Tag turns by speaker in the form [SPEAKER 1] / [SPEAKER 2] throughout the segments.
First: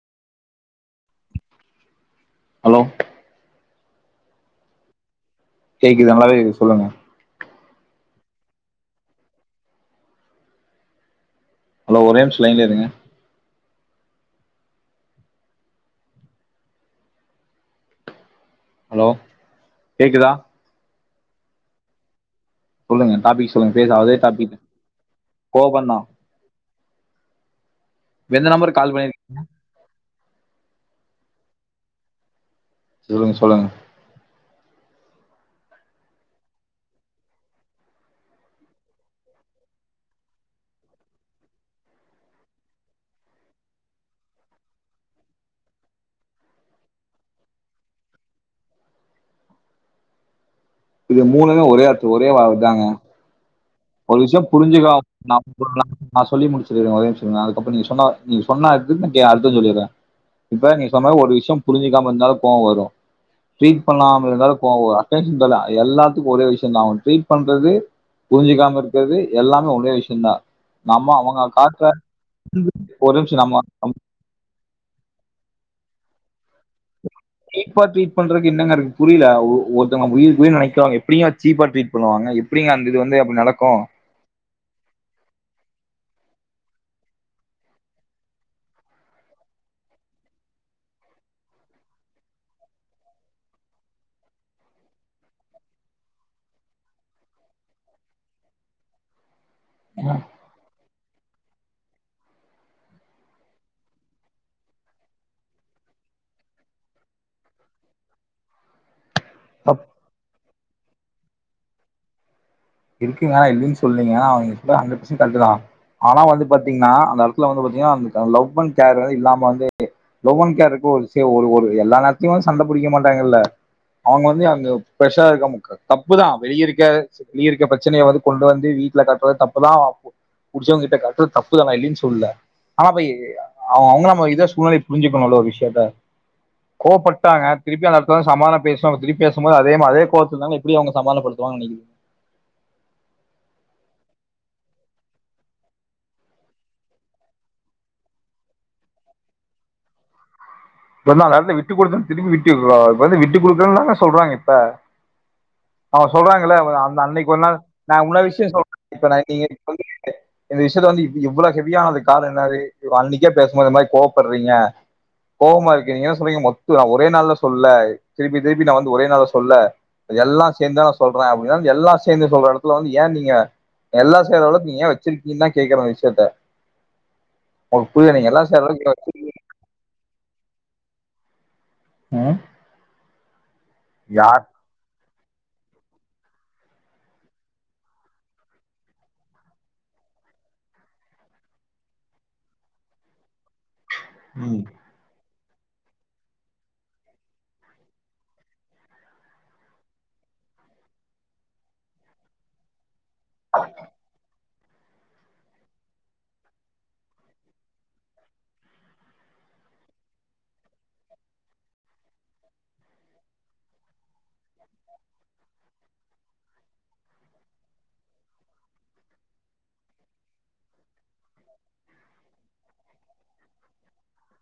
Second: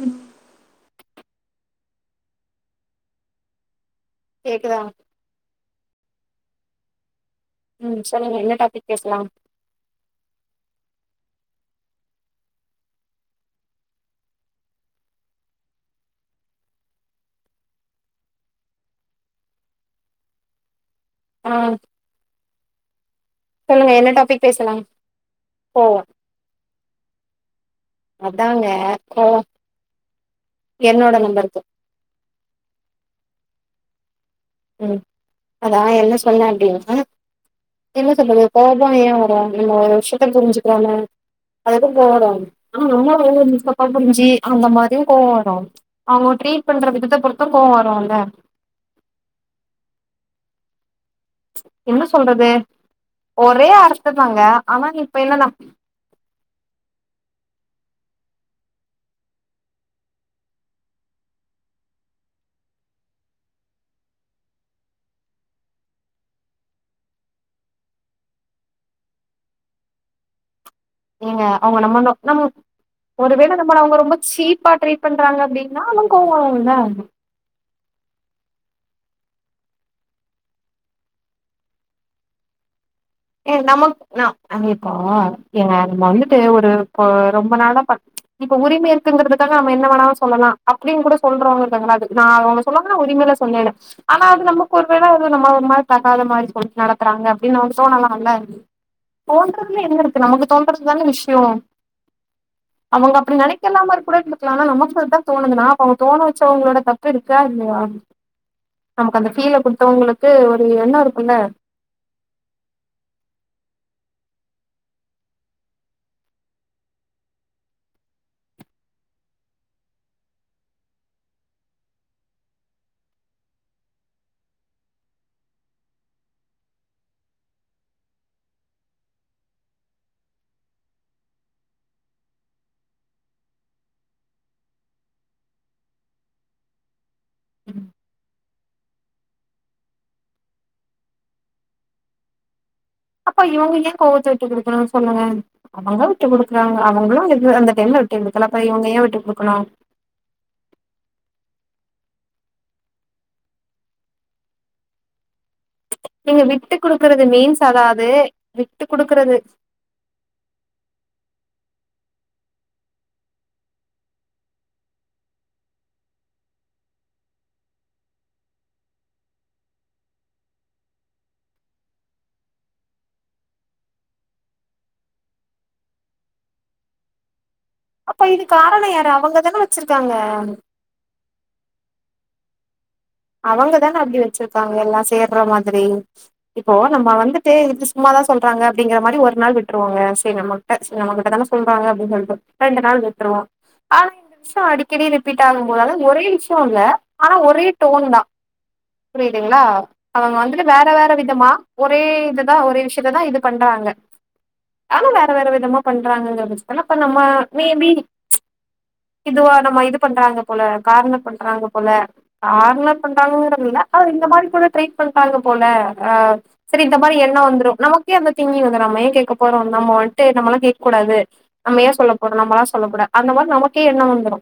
[SPEAKER 1] ம்
[SPEAKER 2] ஹலோ
[SPEAKER 1] கேகுதா
[SPEAKER 2] கேக்குது நல்லாவே கேக்குது சொல்லுங்க
[SPEAKER 1] உ சொல்லுங்க என்ன டாபிக் பேசலா
[SPEAKER 2] ஹலோ ஒரே நிம்ஷ லைன்ல இருங்க ஹலோ கேக்குதா
[SPEAKER 1] ஆ
[SPEAKER 2] சொலுங்க டாப்பிக் சொல்ங்க
[SPEAKER 1] சொல்லுங்க என்ன
[SPEAKER 2] பேசாவதே
[SPEAKER 1] டாபிக்
[SPEAKER 2] டாப்பிக்
[SPEAKER 1] பேசலாம்
[SPEAKER 2] கோப்பண்தா
[SPEAKER 1] கோவம் அதாங்க
[SPEAKER 2] கால் பண்ணிருக்கீங்க
[SPEAKER 1] கோவோ என்னோட நம்பர் [unintelligible]
[SPEAKER 2] சொலுங்க சொல்லுங்க
[SPEAKER 1] உ அதா என்ன சொன்னீ அப்டின்னா என்ன சொல்றது கோபோ ஏ வரு நம்ம ஒரு விஷத்த புரிஞ்சுக்கிறோ அதுப்பு போக வரோ ஆ அம்மாப்பா புரிஞ்சு அந்த மாரியு கோவோ வரோ அவங்க ட்ரீட் பண்ற விதத்த பொருத்து கோவோ வரோல
[SPEAKER 2] இது மூநுமே ஒரே
[SPEAKER 1] என்ன
[SPEAKER 2] அர்தோ ஒரே
[SPEAKER 1] சொல்றது
[SPEAKER 2] வாத தாங்க
[SPEAKER 1] ஒரே
[SPEAKER 2] ஒரு
[SPEAKER 1] அர்த்ததாங்க ஆனா
[SPEAKER 2] விஷயோபுரிஞ்சுக்க
[SPEAKER 1] இப்ப
[SPEAKER 2] நா
[SPEAKER 1] என்னன்னா
[SPEAKER 2] நா சொல்லி முடிச்சுகுரே ஒரேம்ஷோ இருங்க இப்ப நீ சொன்ன நீ சொன்ன இதுக் அர்த்த சொல்லிட்ரெ இப்ப நீ சொன்ன ஒரு விசயோ புரிஞ்சிக்காம இருந்தாலு கோவ வரு ட்ரீட் பன்னாம இருந்தாலு கோவ வரு அட்டன்சன் தர்ல எல்லாத்துக்கு ஒரே விசயோ தா ட்ரீட் பன்றது புரிஞ்சிக்காம இருக்கிறது எல்லாமே ஒரே விஷயந்தா நம்ம
[SPEAKER 1] நீங்க அவங்க
[SPEAKER 2] காட்டுற
[SPEAKER 1] நம்ம ம்ம ஒரு
[SPEAKER 2] நிமிஷ
[SPEAKER 1] வேல
[SPEAKER 2] நம்ம
[SPEAKER 1] நம்மல அவங்க ரொம்ப சீப்பா ட்ரீட் பண்றாங்க அப்டின்னா அவங்க கோவ வரும்ல
[SPEAKER 2] சீப்பா ட்ரீட் பன்றதுக்கு என்னங்க இருக்கு புரில ஒ ஒருத்தங்க உயிர்க்கு உயிரா நினக்ரவங்க எப்டிங்க சீப்பா ட்ரீட் பன்னுவாங்க எப்டிங்க
[SPEAKER 1] ஏ நமக்கு நம்ம இப்போ ஏ நம்ம வந்துட்டு ஒரு இப்ப ரொம்ப நாள த இப்ப உரிமை இருக்குங்கிறதுக்காக நம்ம என்ன வேண சொல்லலா அப்டின்னு கூட சொல்றவங்க இருக்காங்க நா அவங்க சொல்லங்கன்னா உரிமையில சொன்னேனு ஆனா அது நமக்கு ஒரு வேல ஒரு மாரி தகாத மாரி சொல்லி நடத்துறாங்க அப்படின்னு [unintelligible] தோணலாம்ல தோன்றதுல என்ன இருக்கு நமக்கு தோன்றதுதான விஷயோ அவங்க அப்டி நினைக்கலாம கூட இருக்கலாம்ல ஆனா நம்ம அப்டி தா தோணுதுன்னா அப்ப அவங்க தோண வச்சவங்களோட தப்பு இருக்கா இல்லையா நமக்கு அந்த ஃபீல
[SPEAKER 2] தப்
[SPEAKER 1] கொடுத்தவங்களுக்கு ஒரு [unintelligible] என்ன இருக்கும்ல
[SPEAKER 2] இருக்குங்கன்னா இல்லலைன்ன சொல்லைங்க அவங்க அந்த விசய கரெக்ட் தா ஆனா வந்து பாத்தீங்கன்னா அந்த எடத்துல வந்து பாத்தீங்கன்னா அ லவ் அண்ட கேர் வந்து இல்லாம வந்து லவ் அண்ட் கேருக்கு ஒரு ஒரு எல்லா நேரத்தையு வந்து சண்ட பிடிக்க மாட்டாங்கல்ல அவங்க வந்து அங்க ப்ரஷரா இருக்க தப்புதா வெளிய இருக்க வெளில இருக்க பிரச்சனைய வந்து கொண்டு வந்து வீட்டுல காட்றத தப்புதா புடிச்சவங்க கிட்ட காட்றது தப்புதா நா இல்லன்லா சொல்லல ஆனா அப்பொ அவங்க அவங்க நம்ம இத சூழ்நிலய புரிஞ்சுக்கணும்ல ஒரு விஷயத்த கோவப்பட்டாங்க திருப்பி அந்த எடத்துல சமாதானம் பேசுவணும்ங்க திருப்பி பேசும்பொது அதே மாதிர அதே கோவத்து இருந்தாலுஎப்படி அவங்க சமாதானப்படுத்துவாங்கனு நினைக்கிறீங்க
[SPEAKER 1] அப்ப இவங்க ஏ கோவத்த விட்டு கொடுக்கணும்னு சொல்லுங்க அவங்க விட்டு குடுக்குறாங்க அவங்களு அது அந்த டைம்ல விட்டு கொடுக்கல அப்ப இவங்க ஏ விட்டு குடுக்கணு
[SPEAKER 2] இப்ப நாலு எடத்துல விட்டு கொடுத்துன்னு திரும்பி விட்டு கொடுக்கற இப்ப வந்து விட்டு குடுக்குறுாங்க சொல்றாங்க இப்ப அவ
[SPEAKER 1] நீங்க
[SPEAKER 2] சொல்றாங்கல
[SPEAKER 1] விட்டு
[SPEAKER 2] அந்த
[SPEAKER 1] குடுக்குறது
[SPEAKER 2] அன்னைக்கு ஒரு நாள்
[SPEAKER 1] மீன்ஸ்
[SPEAKER 2] நா
[SPEAKER 1] அதாவது
[SPEAKER 2] உன்ன விஷய
[SPEAKER 1] விட்டு
[SPEAKER 2] சொல்றே இப்ப நா
[SPEAKER 1] குடுக்குறது
[SPEAKER 2] இந்த விஷயத்த வந்து இவ்ளா கே அதுக்கு காரணம் என்னது இ அன்னைக்கே பேசும்போது இதுமாதிரி கோவப்படுறீங்க கோபமா இருக்கு நீங்க என்ன சொல்றீங்க மொத்து நா ஒரே நாள்ல சொல்ல திருப்பி திருப்பி நா வந்து ஒரே நாள் சொல்லல எல்லா சேர்ந்து நா சொல்றே அப்டின்னா எல்லா சேர்ந்து சொல்ற எடத்துல வந்து ஏ நீங்க எல்லா செய்ற அளவுக்கு நீங்க ஏ வச்சிருக்கீங்கு தா கேக்குற விஷயத்த உங்களுக்கு புரியுது
[SPEAKER 1] அப்ப
[SPEAKER 2] நீங்க
[SPEAKER 1] இது
[SPEAKER 2] எல்லாம் சேர்ற
[SPEAKER 1] காரண
[SPEAKER 2] அளவுக்கு
[SPEAKER 1] யாரு
[SPEAKER 2] வச்சிருக்கீங்க.
[SPEAKER 1] அவங்கதானே வச்சிருக்காங்க
[SPEAKER 2] ம்
[SPEAKER 1] அவங்கதாங்க அப்டி
[SPEAKER 2] யார்
[SPEAKER 1] வச்சிருப்பாங்க லாஸ் தேட்ற மாதிரி இப்போ நம்ம வந்துட்டு இதுக்கு சும்மாதா சொல்றாங்க அப்டிங்கிற மாரி ஒரு நாள் விட்ருவாங்க செரி நம்மகிட்ட ச்ரெ நம்மகிட்டதான சொல்றாங்க அப்டின்னு சொல்ட்டு ரெண்டு நாள் விட்ருவோ ஆ இந்த
[SPEAKER 2] ம்.
[SPEAKER 1] விஷ்யோ அடிக்கடி ரிப் பீட் ஆகும் போது அதாவ்து ஒரே விஷயோ இல்ல ஆனா ஒரே டோன்தா புரியுதுங்களா அவங்க வந்துட்டு வேற வேற விதமா ஒரே இதுதா ஒரே விஷ யத்ததா இது பண்றாங்க ஆனா வேற வேற விதமா பண்றாங்கங்கற பட்சத்துல இப்ப நம்ம மேபி இதுவா நம்ம இது பண்றாங்க போல கார்னர் பண்றாங்க போல கார்னர் பண்றாங்கன்றதில்ல அது இந்த மாரி கூட ட்ரை பண்றாங்க போல ஆ சரி இந்த மாரி எண்ணோ வந்துடு நமக்கே அந்த திங்கிங் வந்துரு நம்ம ஏன் கேக்க போறோ நம்ம வந்ட்டு நம்மல்லா கே க்கூடாது நம்ம ஏன் சொல்லப்போறோ நம்மல்லா சொல்லக்கூடா அந்த மாரி நமக்கே எண்ணோ வந்துரு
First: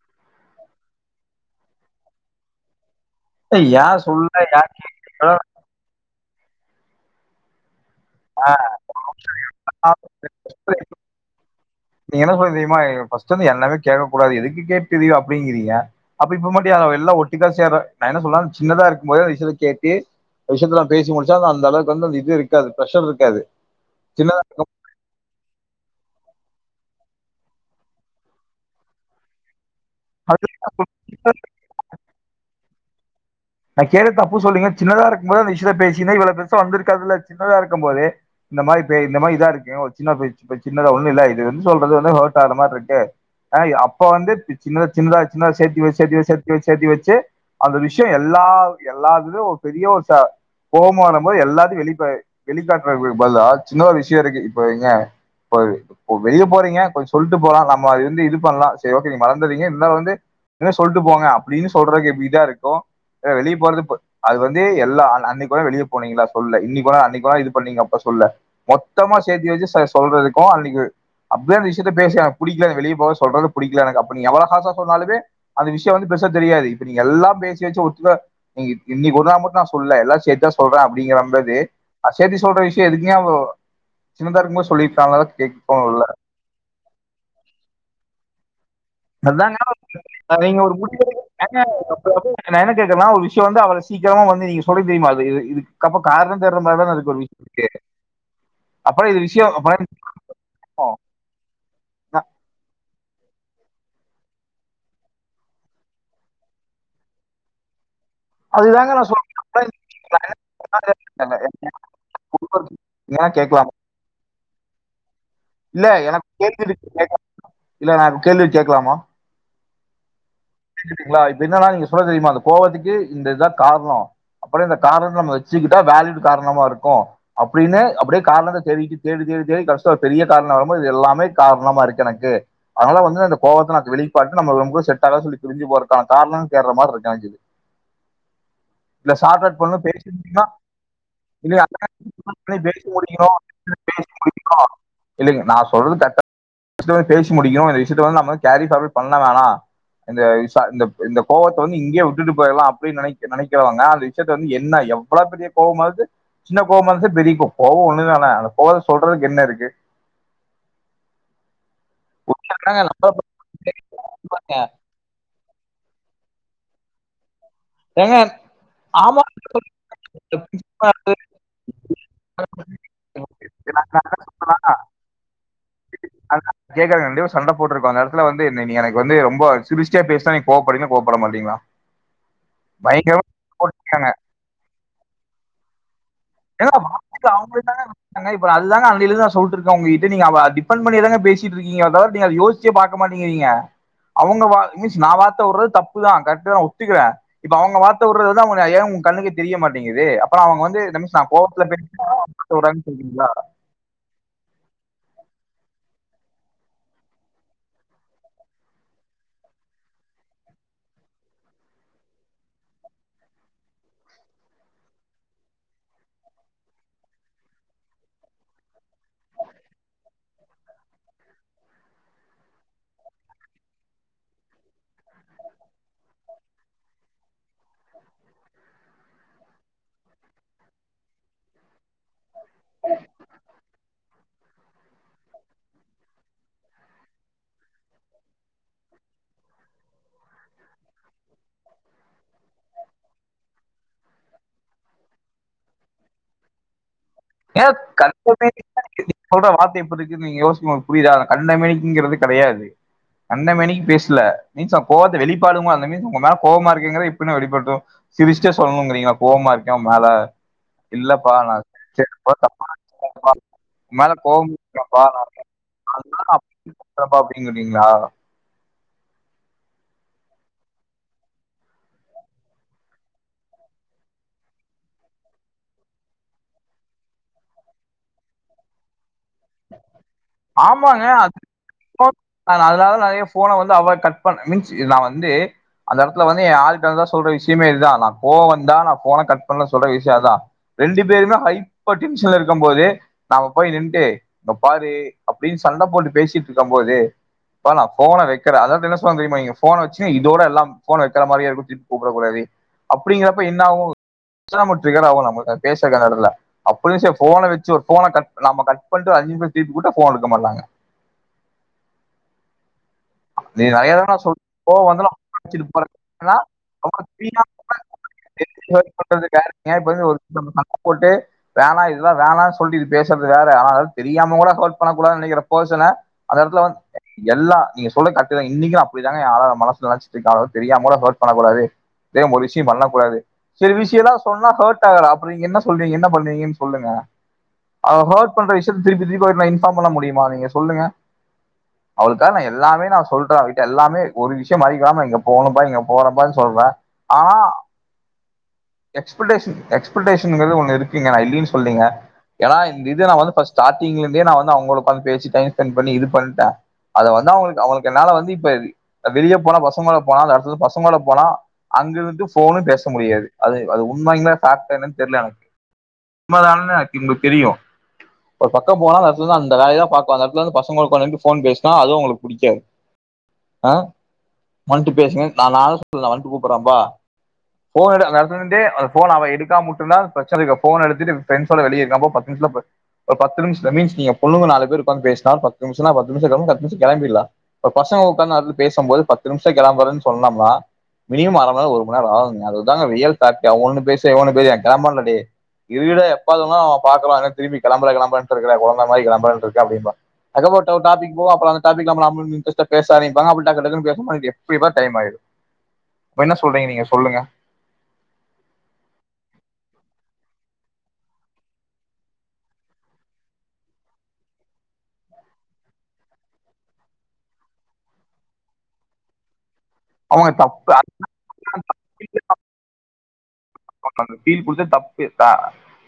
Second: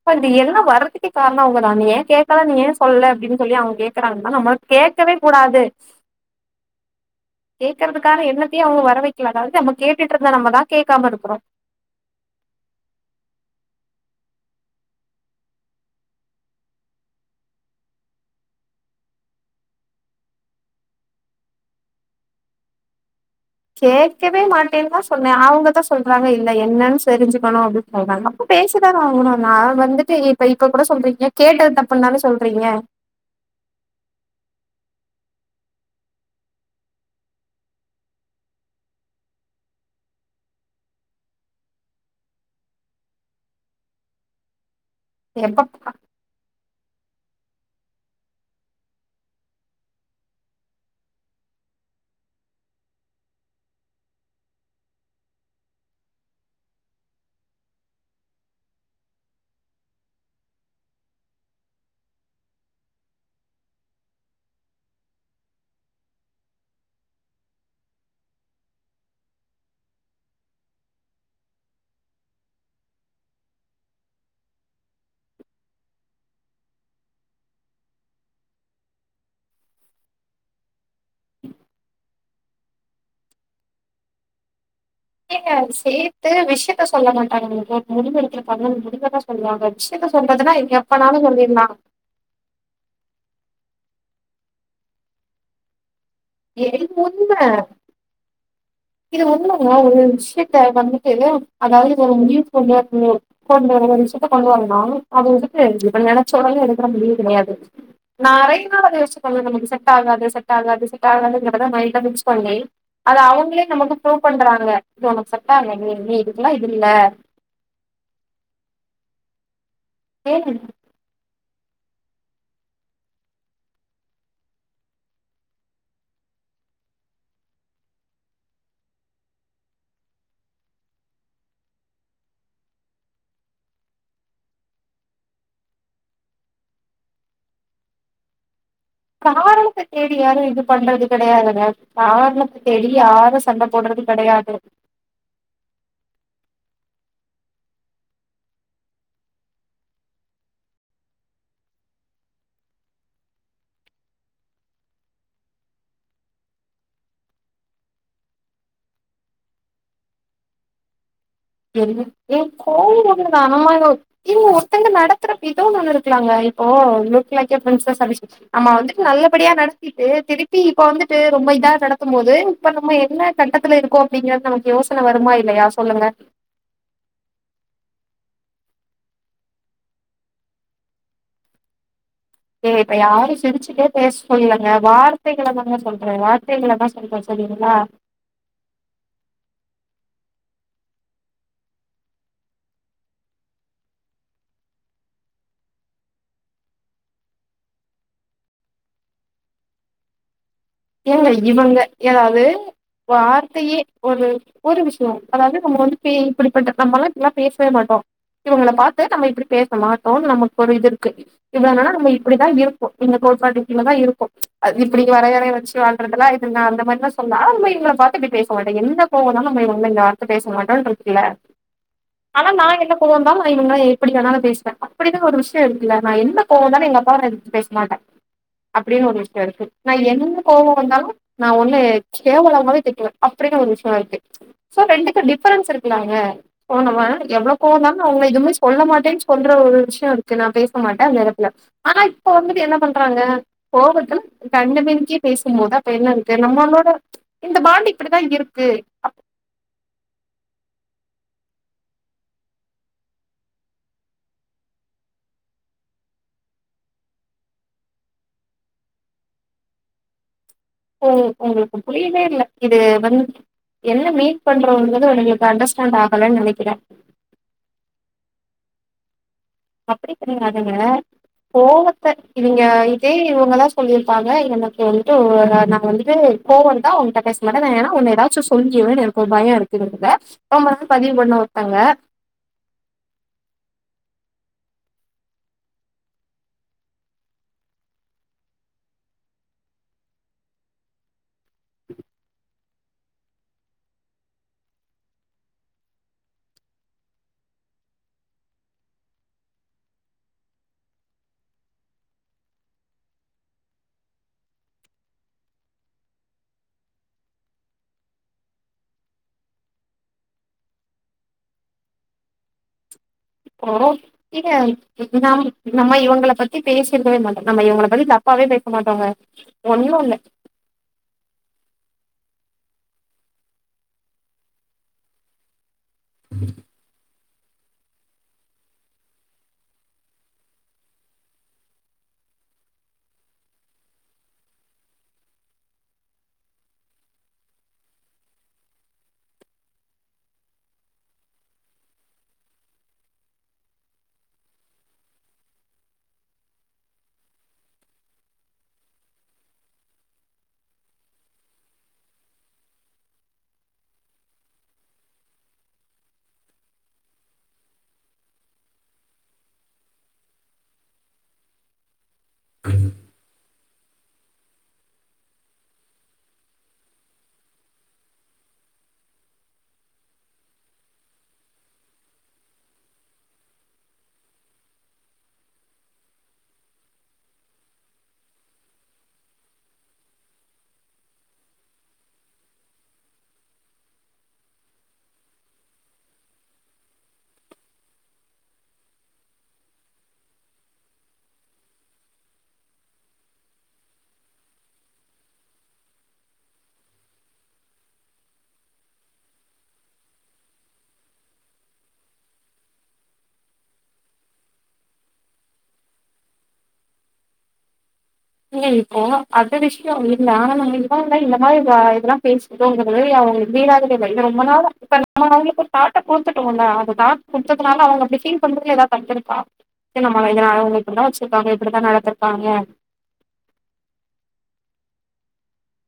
[SPEAKER 1] இப்ப அந்த எண் ணோ வரதுக்கு காரணோ அவங்கதான ஏன் கேக் கலன்னு ஏன் சொல்லல அப்டின்னு சொல்லி
[SPEAKER 2] ஏய்,
[SPEAKER 1] அவங்க
[SPEAKER 2] ஏன் சொல்ல
[SPEAKER 1] கேக்குறாங்கன்னா
[SPEAKER 2] ஏன்
[SPEAKER 1] நம்ம
[SPEAKER 2] கேட்கல?
[SPEAKER 1] கேக்கவே கூடாது கே க்கிறதுக்கான
[SPEAKER 2] ஆ,
[SPEAKER 1] எண்ணத்தையே அவங்க வர வைக்கல அதாவது நம்ம கேட்டுட்டு இருந்த நம்மதா
[SPEAKER 2] அப்புறம்
[SPEAKER 1] கேக்காம இருக்குறோ
[SPEAKER 2] நீங்க என்ன சொல்றீங்க தெரியுமா நீங்க ஃபஸ்ட் வந்து எல்லாமே கேக்கக்கூடாது எதுக்கு கேட்டு இதைய அப்டிங்கிறீங்க அப்ப இப்ப மட்டு ஏன் அத எல்லா ஒட்டுக்கா சேர்ற நா என்ன சொல்ற சின்னதா இருக்கும்போதே அந்த விஷயத்த கேட்டு அ விஷயத்தலா பேசி முடிச்சா அது அந்தளவுக்கு வந்து அந்த இது இருக்காது ப்ரஷர் இருக்காது சின்னதா
[SPEAKER 1] கேக்கவே
[SPEAKER 2] இருக்கும்
[SPEAKER 1] மாட்டேன்தா சொன்னேன் அவங்கதா சொல் றாங்க இல்ல என்னன்னு தெரிஞ்சுக்கணு அப்டின்னு சொல்றாங்க அப்ப பேசிதான ஆகணு நா வந்துட்டு இப்ப இப்ப கூட சொல்றீங்க கேட்டது தப்புன்தான சொல்றீங்க
[SPEAKER 2] நா கேக்கறது தப்புன்னு சொல்லீங்க சின்னதா இருக்கும் போது அந்த விஷயத்த பேசிருந்தா இவ்ள பெருசா வளந்திருக்காதுல்ல சின்னதா இருக்கும் போதே இந்த மாரி பே இந்த மாரி இதா இருக்குயு ஒரு சின்ன பேச்சு ஒரு சின்னதா ஒன்னு இல்ல இது வந்து சொல்றது வந்து ஹர்ட் ஆகற மாரி இருக்கு ஆ அப்ப வந்து இது சின்ன சின்னதா சின்னதா
[SPEAKER 1] எப்ப
[SPEAKER 2] சேத்தி வெச் சேத்தி வெச் சேத்தி வெச் சேத்தி வச்சு அந்த விஷயோ எல் எல்லா எல்லா இது ஒரு பெரிய ஒரு ச கோவமா வரும்போது எல்லாத்துக்கு வெளி இப்ப வெளிக்காட்றதுக்கு ப பதுலா சின்னதா ஒரு விஷயோ இருக்கு இப்ப நீங்க இப்ப ப்போ வெளிய போறீங்க கொஞ்ச சொல்ட்டு போலா நம்ம அது வந்து இது பண்லா சரி ஓகே நீ மறந்தர்றீங்க இருந்தாலு வந்து இனிமே சொல்ட்டு போங்க அப்டின்னு சொல்றதுக்கு எப்டி இதா இருக்கு ஆ வெளிய போறது இப்ப அது வந்து எல்லா அ அன்னைக்கூட வெளிய போனீங்கல்ல சொல்லுல இன்னைக்கூட அன்னைக்கி கூட இது பண்ணீங்க அப்ப சொல்லுல மொத்தமா சேத்தி வச்சு சொ சொல்றதுக்கு அன்னைக்கு அப்பவே அந்த விஷயத்த பேசி எனக்கு புடிக்கல நா வெளிய போறது சொல்றது புடிக்கல எனக்கு அப்ப நீங்க எவ்ளா ஹார்ஸா சொன்னாலுமே அந்த விஷயோ வந்து பெருசா தெரியாது இப்ப நீங்க எல்லா பேசி வச்சு ஒ ட்டுக்கா இ இன்னைக்கி ஒரு நாள் மட்டு நா சொல்லல எல்லா சேத்திதா சொல்றே அப் டிங்கறம்போது அ சேத்தி சொல்ற விஷயோ எதுக்குங்க அப்போ சின்னதா இருக்கும்போ சொல்லி
[SPEAKER 1] ஏங்க சேத்து விஷயத்த சொல்ல மாட்டாங்க அவுங்க ஒரு முடிவு எடுத்துருப்பாங்க அந்த மு
[SPEAKER 2] அதாங்க [inaudible] நீங்க ஒரு முடிவு
[SPEAKER 1] எப்பனாலு
[SPEAKER 2] எடுக்க
[SPEAKER 1] சொல்லிடலா
[SPEAKER 2] [inaudible] நா என்ன கேக்கறன்னா ஆ ஒரு விஷயோ வந்து அவ்ள சீக்கிரமா வந்து நீங்க சொல்றீங்க தெரியுமா அது இது இதுக்கப்றோ
[SPEAKER 1] இது உண்மே
[SPEAKER 2] அப்புறம்
[SPEAKER 1] இது
[SPEAKER 2] விஷயம்
[SPEAKER 1] உண்மைங்க
[SPEAKER 2] அப்புறம்
[SPEAKER 1] ஒரு விஷயத்த வந்துட்டு அதாவது [unintelligible]
[SPEAKER 2] ந
[SPEAKER 1] வந்து ம் கொண்டு வர விஷயத்த கொண்டு வரலாம் அது வந்துட்டு இப்ப நெனைச்சோனே எடுக்குற முடிவு கெடையாது நறைவா
[SPEAKER 2] அதுதாங்க நான் சொல்றேன்.
[SPEAKER 1] யோச்சுக்கோங்க
[SPEAKER 2] அப்புறம்
[SPEAKER 1] நமக்கு செட் ஆகாது செட் ஆகாது செ [unintelligible] அத
[SPEAKER 2] இந்த எனக்கு
[SPEAKER 1] அவங்களே
[SPEAKER 2] கேட்கலாமா?
[SPEAKER 1] நமக்கு பண்றாங்க இது உனக்கு செட் ஆகாது.
[SPEAKER 2] இல்ல
[SPEAKER 1] நீ நீ
[SPEAKER 2] எனக்கு
[SPEAKER 1] இதுக்கெல்லாம்
[SPEAKER 2] கேள்வி
[SPEAKER 1] இது இல்ல.
[SPEAKER 2] இருக்கு கேக்க இல்ல நான் கேள்வி கேக்கலாமா கேக்குதுங்களா என்ன சொல்ல தெரியுமா அந்த கோவத்துக்கே இதுதான் காரணம் அப்புறம் நம்ம காரணம் வச்சுகிட்டா வேலிட்டு காரணமா இருக்கும் அப்படின்னு அப்படியே காரணத்த தேடிக்கிட்டு தேடி தேடி தேடி கடைசியா பெரிய காரணம் வரும்போது இது எல்லாமே காரணமா இருக்கு எனக்கு அதனால வந்து அந்த கோத்தை வெளிகாட்டாத சொல்லி பிரிஞ்சு போறதுக்கான காரணம் தேடுற மாதிரி இருக்கு எனக் தெரிஞ் இல்ல ஷார்ட் அவுட் பண்ண
[SPEAKER 1] காரணத்த
[SPEAKER 2] பேசி
[SPEAKER 1] தேடி யாரும்
[SPEAKER 2] முடியுக்கிறோம்
[SPEAKER 1] இது பண்றது
[SPEAKER 2] [inaudible]
[SPEAKER 1] கிடையாதுங்க.
[SPEAKER 2] இல்ல
[SPEAKER 1] காரணத்த
[SPEAKER 2] பேசி
[SPEAKER 1] தேடி யாரும் சண்ட போடுறது கிடையாது.
[SPEAKER 2] முடிக்கிறோம் இல்லீங்க நான் சொல்றது கரெக்ட் விஷயம் வந்து பேசி முடிக்கணும் இந்த விஷயத்த வந்து நம்ம வந்து கேரி ஃபார்வர்ட் பண்ண வோணா [unintelligible] இந்த விசா இந்த இந்த கோவத்தை வந்து இங்கயே விட்டுட்டு போயிடலாம் அப்படின்னு நினை நினைக்கிறவாங்க அந்த விஷயத்த வந்து என்ன எவ்வளோ பெரிய கோவமாவது சின்ன கோவம் பெரிய கோ கோவம் ஒன்னு தானே அந்த கோவம் சொல்றதுக்கு என்ன இருக்கு
[SPEAKER 1] என் என் கோவில்னமா இவுங்க ஒருத்தங்க நடத்துற வி ஏன் ஒன்ன இருக்கலாங்க இப்போ [unintelligible]
[SPEAKER 2] ஏங்க
[SPEAKER 1] சர்விஸ்ஸுநம்ம வந்துட்டு
[SPEAKER 2] ஆமா
[SPEAKER 1] நல்லபடியா நடத்திட்டு திருப்பி இப்ப வந்துட்டு ரொம்ப இதா நடத்தும் போது இப்ப நம்ம என்ன கட்டத்துல இருக்கோம் அப்படிங்கறது நமக்கு யோசனை வருமா இல்லையா சொல்லுங்க
[SPEAKER 2] கேக்குறதுங்க கண்டப்பா சண்டை போட்டிருக்கும் அந்த இடத்துல வந்து நீ எனக்கு வந்து ரொம்ப சிருச்சுடே பேசுனா நீங்க கோவப்படுவீங்களா கோவப்பட மாட்டீங்களா
[SPEAKER 1] ஏ இப்ப
[SPEAKER 2] பயங்கரமா
[SPEAKER 1] யாரும் சிரிச்சுட்டே
[SPEAKER 2] போட்ருக்காங்க
[SPEAKER 1] பேச சொல்லலங்க வார்த்தைகள்ல தாங்க சொல்
[SPEAKER 2] ன அவங்களுக்குதாங்க அதுதான் அன்னையில இருந்து நா சொல்ட்டு இருக்கேன் உங்ககி நீங்க அவ டிபெண்ட் பண்ணி தானே பேசிட்டு இருக்கீங்க தவிர அத யோசிச்சே பார்க்க மாட்டேங்கிறீங்க அவுங்க வா மிஸ் நான் வார்த்தை விடுறது தப்பு தான் கரெக்ட்டு தான் ஒத்துகிறேன் இப்ப அவுங்க வார்த்தை வுடுறதுதான் ஏ அது ஏன் உங்க கண்ணுக்கு தெரிய மாட்டிங்குது அப்புறம் அவுங்க வந்து டென்ஷா
[SPEAKER 1] இவுங்க ஏதாவது வார்த்தையே ஒரு ஒரு விஷயம் அதாவது நம்ம வந்து இப்படிப்பட்ட நம்மலாம் இப்டிலாம் பேசவே மாட்டோம் இவுங்களை பார்த்து நம்ம இப்படி பேச மாட்டோம் நமக்கு ஒரு இது இருக்கு இவ்ளோ நாளா நம்ம இப்படிதான் இருக்கோம் இந்த கோட்பாட்டுலதான் இருக்கும் இப்படி வரைய வரைய வச்சு நா அந்த மாதிரி எல்லாம் சொல்ல ஆம்பளைங்கள பாத்து அப்டி பேச மாட்டேன் எந்த கோவம் இருந்தாலும் எங்க அம்மாவ எப்படி வேணாலும் பேசுவேன் அப்படின்னு ஒரு விஷயம் இருக்குல என்ன போவம் வந்தாலும் எங்க அப்பாவ ஏதித்து பேச மாட்டேன் அப்படின்னு ஒரு விஷயம் இருக்குல்ல கோவம் வந்தாலும் நான் ஒன்னே கேவலாமவே திட்டுவேன் அப்படினு ஒரு விஷயம் இருக்கு சோ ரெண்டுக்கு டிப்ரன்ஸ் இருக்கலாங்க போனவ எவ்வளோ கோவம் வந்தாலும் அவுங்க எதுவுமே சொல்ல மாட்டேன்னு சொல்ற ஒரு விஷயம் இருக்கு நான் பேச மாட்டேன் அந்த இடத்துல ஆனா இப்ப வந்துட்டு என்ன பண்றாங்க கோபத்துல கண்ட மேனிக்கு பேசும் போது அப்ப என்ன இருக்கு நம்மளோட இந்த
[SPEAKER 2] ஏன்
[SPEAKER 1] பாண்ட் இப்டிதா
[SPEAKER 2] கண்ட
[SPEAKER 1] இருக்கு
[SPEAKER 2] மேனிக்கு நீங்க சொல்ற வார்த்தை எப்படி இருக்கு நீங்க யோசனை புரியதா கண்டமேனிக்குங்கிறது மட்டும் கடையாது கண்டமேனிக்கு பேசல மீன்ஸ்ன் நா கோவத்தை வெளிப்பாடு அந்த மீன்ஸ் உங்க மேல கோவமா இருக்கங்கிறல எப்படின்னு வெளிப்படும் சிரிச்சிட்ட சொல்லணுங்கிறீங்களா கோவமா இருக்கேன் உன் மேல
[SPEAKER 1] ஓ
[SPEAKER 2] இல்லப்பா நான்
[SPEAKER 1] உங்களுக்கு
[SPEAKER 2] சரி,
[SPEAKER 1] புரியவே ல்ல
[SPEAKER 2] தப்பா
[SPEAKER 1] இது வந்
[SPEAKER 2] உன்
[SPEAKER 1] என்ன
[SPEAKER 2] மேல
[SPEAKER 1] மீட்
[SPEAKER 2] கோவம் இருக்குப்பா
[SPEAKER 1] பண்றோன்றது
[SPEAKER 2] நான்
[SPEAKER 1] உங்களுக்கு அண்டர்ஸ்டாண்ட்
[SPEAKER 2] அதனால
[SPEAKER 1] ஆகலனு
[SPEAKER 2] அப்படி
[SPEAKER 1] நெனைக்கிறே
[SPEAKER 2] பண்றேன்ப்பா அப்டிங்கிறீங்களா?
[SPEAKER 1] எப்பிடி நீங்க அதாங்க கோவத்த நீங்க இதே இவுங்கதா சொல்லிருப்பாங்க எனக்கு வந்துட்டு ஓ ரா நா வந்துட்டு கோவந்தா உங்கிட்ட பேச மாட்டே ஏனா உன்ன ஏதாச்சு சொல்லிருவேனு எ
[SPEAKER 2] ஆமாங்க அ
[SPEAKER 1] பண்ண ஒருத்தங்க
[SPEAKER 2] [unintelligible] அதனால நெறைய ஃபோன வந்து அவ கட் பன் மீன்ஸ்து நா வந்து அந்த எடத்துல வந்து ஏ ஆள்ட்டதா சொல்ற விஷயமே இதுதா நா கோவோ வந்தா நா ஃபோன கட் பண்ணல சொல்ற விஷயோ அதா ரெண்டு பேருமே ஹப்பர் டென்ஷன்ல இருக்கு போது நாம போய் நின்னுட்டு பாரு அப்பிடின்னு சண்ட போட்டு பேசிட்டு இருக்கம் போது ப்பா நா ஃபோன வைக்கற அதாவது என்ன சொன்னாங் தெரியுமா நீங்க ஃபோன வச்சு இதோட எல்லாம் ஃபோன வைக்கற மாரியே திப்பி கூப்பிடக் கூடாது அப்பிடிங்கறப்ப என்னாகு [unintelligible] பேசல அந்த எடத்துல அப்பிடியு சேரி ஃபோன வச்சு ஒரு ஃபோன கட் நாம கட் பண் த்து ஐஞ்சி நிமிஷம் திருப்பி கூப்புட்டா ஃபோன் எடுக்க மாட்றாங்க நீ
[SPEAKER 1] அப்றோ
[SPEAKER 2] நெறையாதாடா சொ கோவோ வந்துரு
[SPEAKER 1] இது நம் நம்ம இவங்கள பத்தி பேசிருக்கவே மாட்டோ நம்ம இவங்கள பத்தி தப்பாவே பேச மாட்டோங்க ஒன்னு
[SPEAKER 2] [unintelligible] ஆனா வேணா சொல்லிட்டு பேசுறது வேற ஆனா தெரியாம கூட ஹாட் பண்ண கூடானு நெனைக்கிற பேர்சன அந்த எடத்துல வந் எல்லா நீங்க சொல்றது கரெட்தா இன்னிக்கு நா அப்பிடிதாங்க ஏ ஆளா மனசுல நெனச்சிட்டு இருக்கா அதலா தெரியாமகூட ஹாட் பண்ண கூடாது தெரியாம ஒரு விஷ்யோ பண்ண கூட சேரி விசியலா சொன்ன ஹாட் ஆகுற அப்புறோ என்ன சொல்றிங்க என்ன பண்றிங்க சொல்லுங்க அவ ஹாட் பண்ற விஷ் இஷ்டத்து திருப்பி திருப்பி அவட்ட இன்ஃபாம் பண்ண முடியுமா நீங்க சொல்லுங்க அவளுக்காக நா எல்லாமே நா சொல்லிட்டே அவகிட்ட எல்லாமே ஒரு விஷயம் மறக்காம இங்க போனப்பா இங்க போறப்பானு சொல்றே ஆனா எஸ்பிடேசன் எஸ்பிடேசன்ங்கறது ஒன்னு இருக்குங்க நா இல்லின் சொல்லங்க ஏனா இது வந்து பஸ்ட் ஸ்டாடிங்லந்தே நா வந்து அவுங்கள பத் பேசிடே இட்டன் பண்ணி இது பண்ட்டே அத வந்து அவங்ளு அவங்களுக்கு என்ன வந்து இப்ப வெளியே போனா பசங்களோட போனா அந்த எடத்துக்கு பசங்களோட போனா அங்கிருந்து ஃபோனு பேச முடியாது அது அது உண்மயான்னா ஃபேக்ட் என்னன்னு தெரியல எனக்கு உண்மைதான எனக்கு உங்களுக்கு தெரியு ஒரு பக்கம் போனா அந்த எடத்துல அந்த வேலயதா பாக்குவா அந்த எடத்துல வந்து பசங்களோட உக்காநிட்டு ஃபோன் பேசுனா அது உங்களுக்கு புடிக்காது ஆ வந்துட்டு பேசுங்க நா நானு சொல்ல வந்ட்டு கூப்பறேன்பா ஃபோன் எடு அந்த எடத்துல நின்டே அ ஃபோன் அவ எடுக்காம முட்டுந்தா பிரச்சனைக்கு ஃபோன் எடுத்துட்டு ஃப்ரஸ்யோட வெளிய இருக்கான்ப்ப பத்து நிமிஷத்துல போ ஒரு பத்து நிமிஷம் மீன்ஸ் நீங்க சொல்லுங்க நாலு பேர் உட்கந்து பேசினால பத்து நிமிஷம் பத்து நிமிஷம்ல பத்து நிமிம் கிளம்பிடல ஒரு பசங்க உக்காந்து அல பேசும்போது பத்து நிமிஷோ கிளம்பறன்னு சொன்னம்னா மினிமம் அரைமணி நேரம் ஒரு மணி நேரம் ஆகுங்க அதுதாங்க ரியல் ஃபேக்ட் அவன் ஒன்னு பேச இவ ஒன்னு பேச கிளம்புறந்டாடே இருக்குறடா எப்ப பாத்த பாக்குரண்டா கிளம்புற கிளம்புற சொல்லு இக்கற கொழந்த மாரி கிளம்பர சொல்லிட்டு அப்படிம்பா அதுக்கப்புறோ டாப்பீக் போகுல அந்த டாப்பீக் ல போனா [unintelligible] இன்ட்ரெஸ்டா பேச ஆரம்பிப்பாங்க பா டக்குனு டக்குனு பேசும்ப எப்படியு டைம் ஆகிருது இப்ப என்ன சொல்றீங்க நீங்க சொல்லுங்க
[SPEAKER 1] இல்ல இப்போ அது விஷயம் இல்ல ஆனா நாங்க இவங்க இல்ல இந்த ஆ இதெல்லா பேசதோங்கிறது அவுங்க வீடாத இல்ல இ ரொம்ப நாளா இப்ப நம்ம அவங்களுக்கு தாட்ட கொடுத்துட்டோ அத தாட்ட குடுத்ததுனால அவுங்க அப்பிடி ஃபீல் பண்றதுல ஏதாது தட்டுருக்கா சின்னம்மங்க
[SPEAKER 2] அவங்க
[SPEAKER 1] இங்க நாங்க
[SPEAKER 2] தப்பு
[SPEAKER 1] உங்கள இப்பிடிதா வச்சிருக்காங்க இப்பிடித்தா நடந்திருக்காங்க
[SPEAKER 2] ஃபீல் குடுத்தது தப்பு அ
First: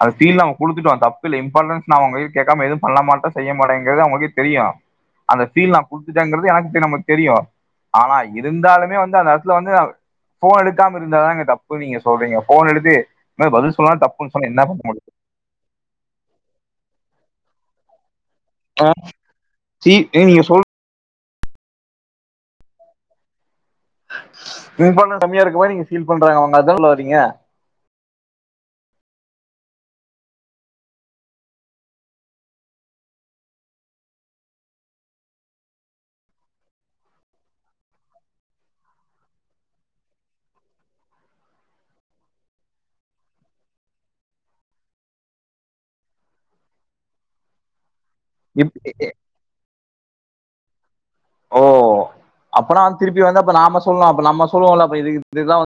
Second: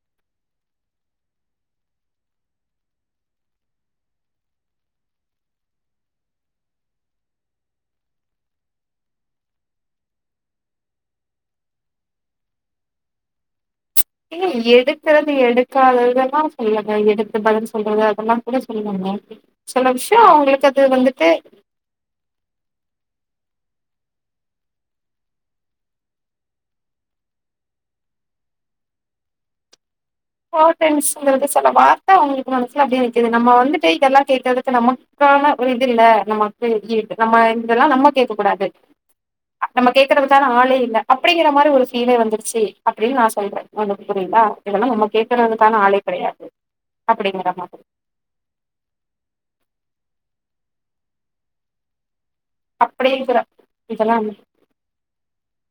[SPEAKER 2] அந்த ஃபீல்லா நம குடுத்துட்டோ தப்பு இல்ல இம்பார்டன்ஸ் நா உங்கீ கேட்காம எதுவு பண்ண மாட்டே செய்ய மாட்டேங்கறது அவுங்கக்கே தெரியு அந்த ஃபீல் நா குடுத்துட்டேங்கிறது எனக்கு தெரிய நமக்கு தெரியு ஆனா இருந்தாலுமே வந்து அந்த இடத்துல வந்து ஃபோன் எடுக்காம இருந்தாங்க தப்பு நீங்க சொல்றீங்க ஃபோன் எடுத்து என்ன பதில் சொல்லாம தப்புன்னு சொன்னா
[SPEAKER 1] ஏ
[SPEAKER 2] என்ன பண்ண முடியு
[SPEAKER 1] எடுக்கறது எடுக்காதததா சொல்லுங்க எடுத்து பதில் சொல்றது அதெல்லா என்ன
[SPEAKER 2] ஆ
[SPEAKER 1] சொல்லாங்க சில
[SPEAKER 2] சி
[SPEAKER 1] விஷ்யோ
[SPEAKER 2] நீங்க சொல்
[SPEAKER 1] அவுங்களுக்கு அது வந்துட்டு
[SPEAKER 2] இங்க பண்ண கம்மியாருக்கமா நீங்க ஃபீல் பண்றாங்க அவுங்க அதா சொல்லவரீங்க
[SPEAKER 1] போட்டேன்ஸ் சொல்ற சில வார்த்த அவுங்களுக்கு மனசுல அப்பிடியே நிக்குது நம்ம வந்துட்டு இதெல்லா கேட்டதுக்கு நமக்கான ஒரு இது இல்ல நமக்கு இ நம்ம இதெல்லா நம கேக்க கூடாது நம்ம கேக்குறதுதான ஆளே இல்ல அப்பிடிங்கிற மாரி ஒரு ஃபீலே வந்துருச்சு அப்பிடின்னு நா சொல்றே உனக்கு புரியதா இதெல்லா நமக் கேட்கறதுக்கான ஆளே கெடையாது அப்பிடிங்கற மாரி
[SPEAKER 2] இப் அப்பனா திருப்பி
[SPEAKER 1] அப்படிங்கிற
[SPEAKER 2] வந்துப்ப நாம சொல்லா அப்ப
[SPEAKER 1] இதெல்லாம்
[SPEAKER 2] நம்ம சொல்லுவோல்ல இதுக்கு இது இதுதா வந்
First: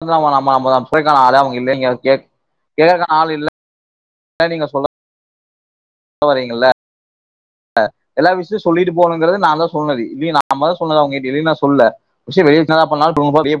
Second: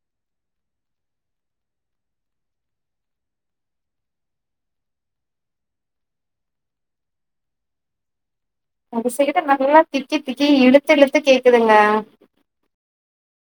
[SPEAKER 2] இதுதா அவ நம்ம நம்ம போயிருக்கிறாங்க ஆளே அவுங்க இல்ல நீங்க கேக் கேக்கிற ஆள் இல்ல நீங்க சொல்ல வரிங்கல்ல எல்லா விஷ் சொல்லிட்டு
[SPEAKER 1] அந்த சைடு
[SPEAKER 2] போனோகிறதா நாதா
[SPEAKER 1] நல்லா
[SPEAKER 2] சொன்னது
[SPEAKER 1] திக்கி
[SPEAKER 2] இவிக
[SPEAKER 1] திக்கி
[SPEAKER 2] நாம்மதா
[SPEAKER 1] இழுத்து
[SPEAKER 2] சொன்னது
[SPEAKER 1] இழுத்து
[SPEAKER 2] அவிங்கிட்டியு இனி நா
[SPEAKER 1] கேக்குதுங்க
[SPEAKER 2] சொல்ல விஷயோ வெளிய வந்துச்சுன்னா என்ன பண்ணலா [unintelligible]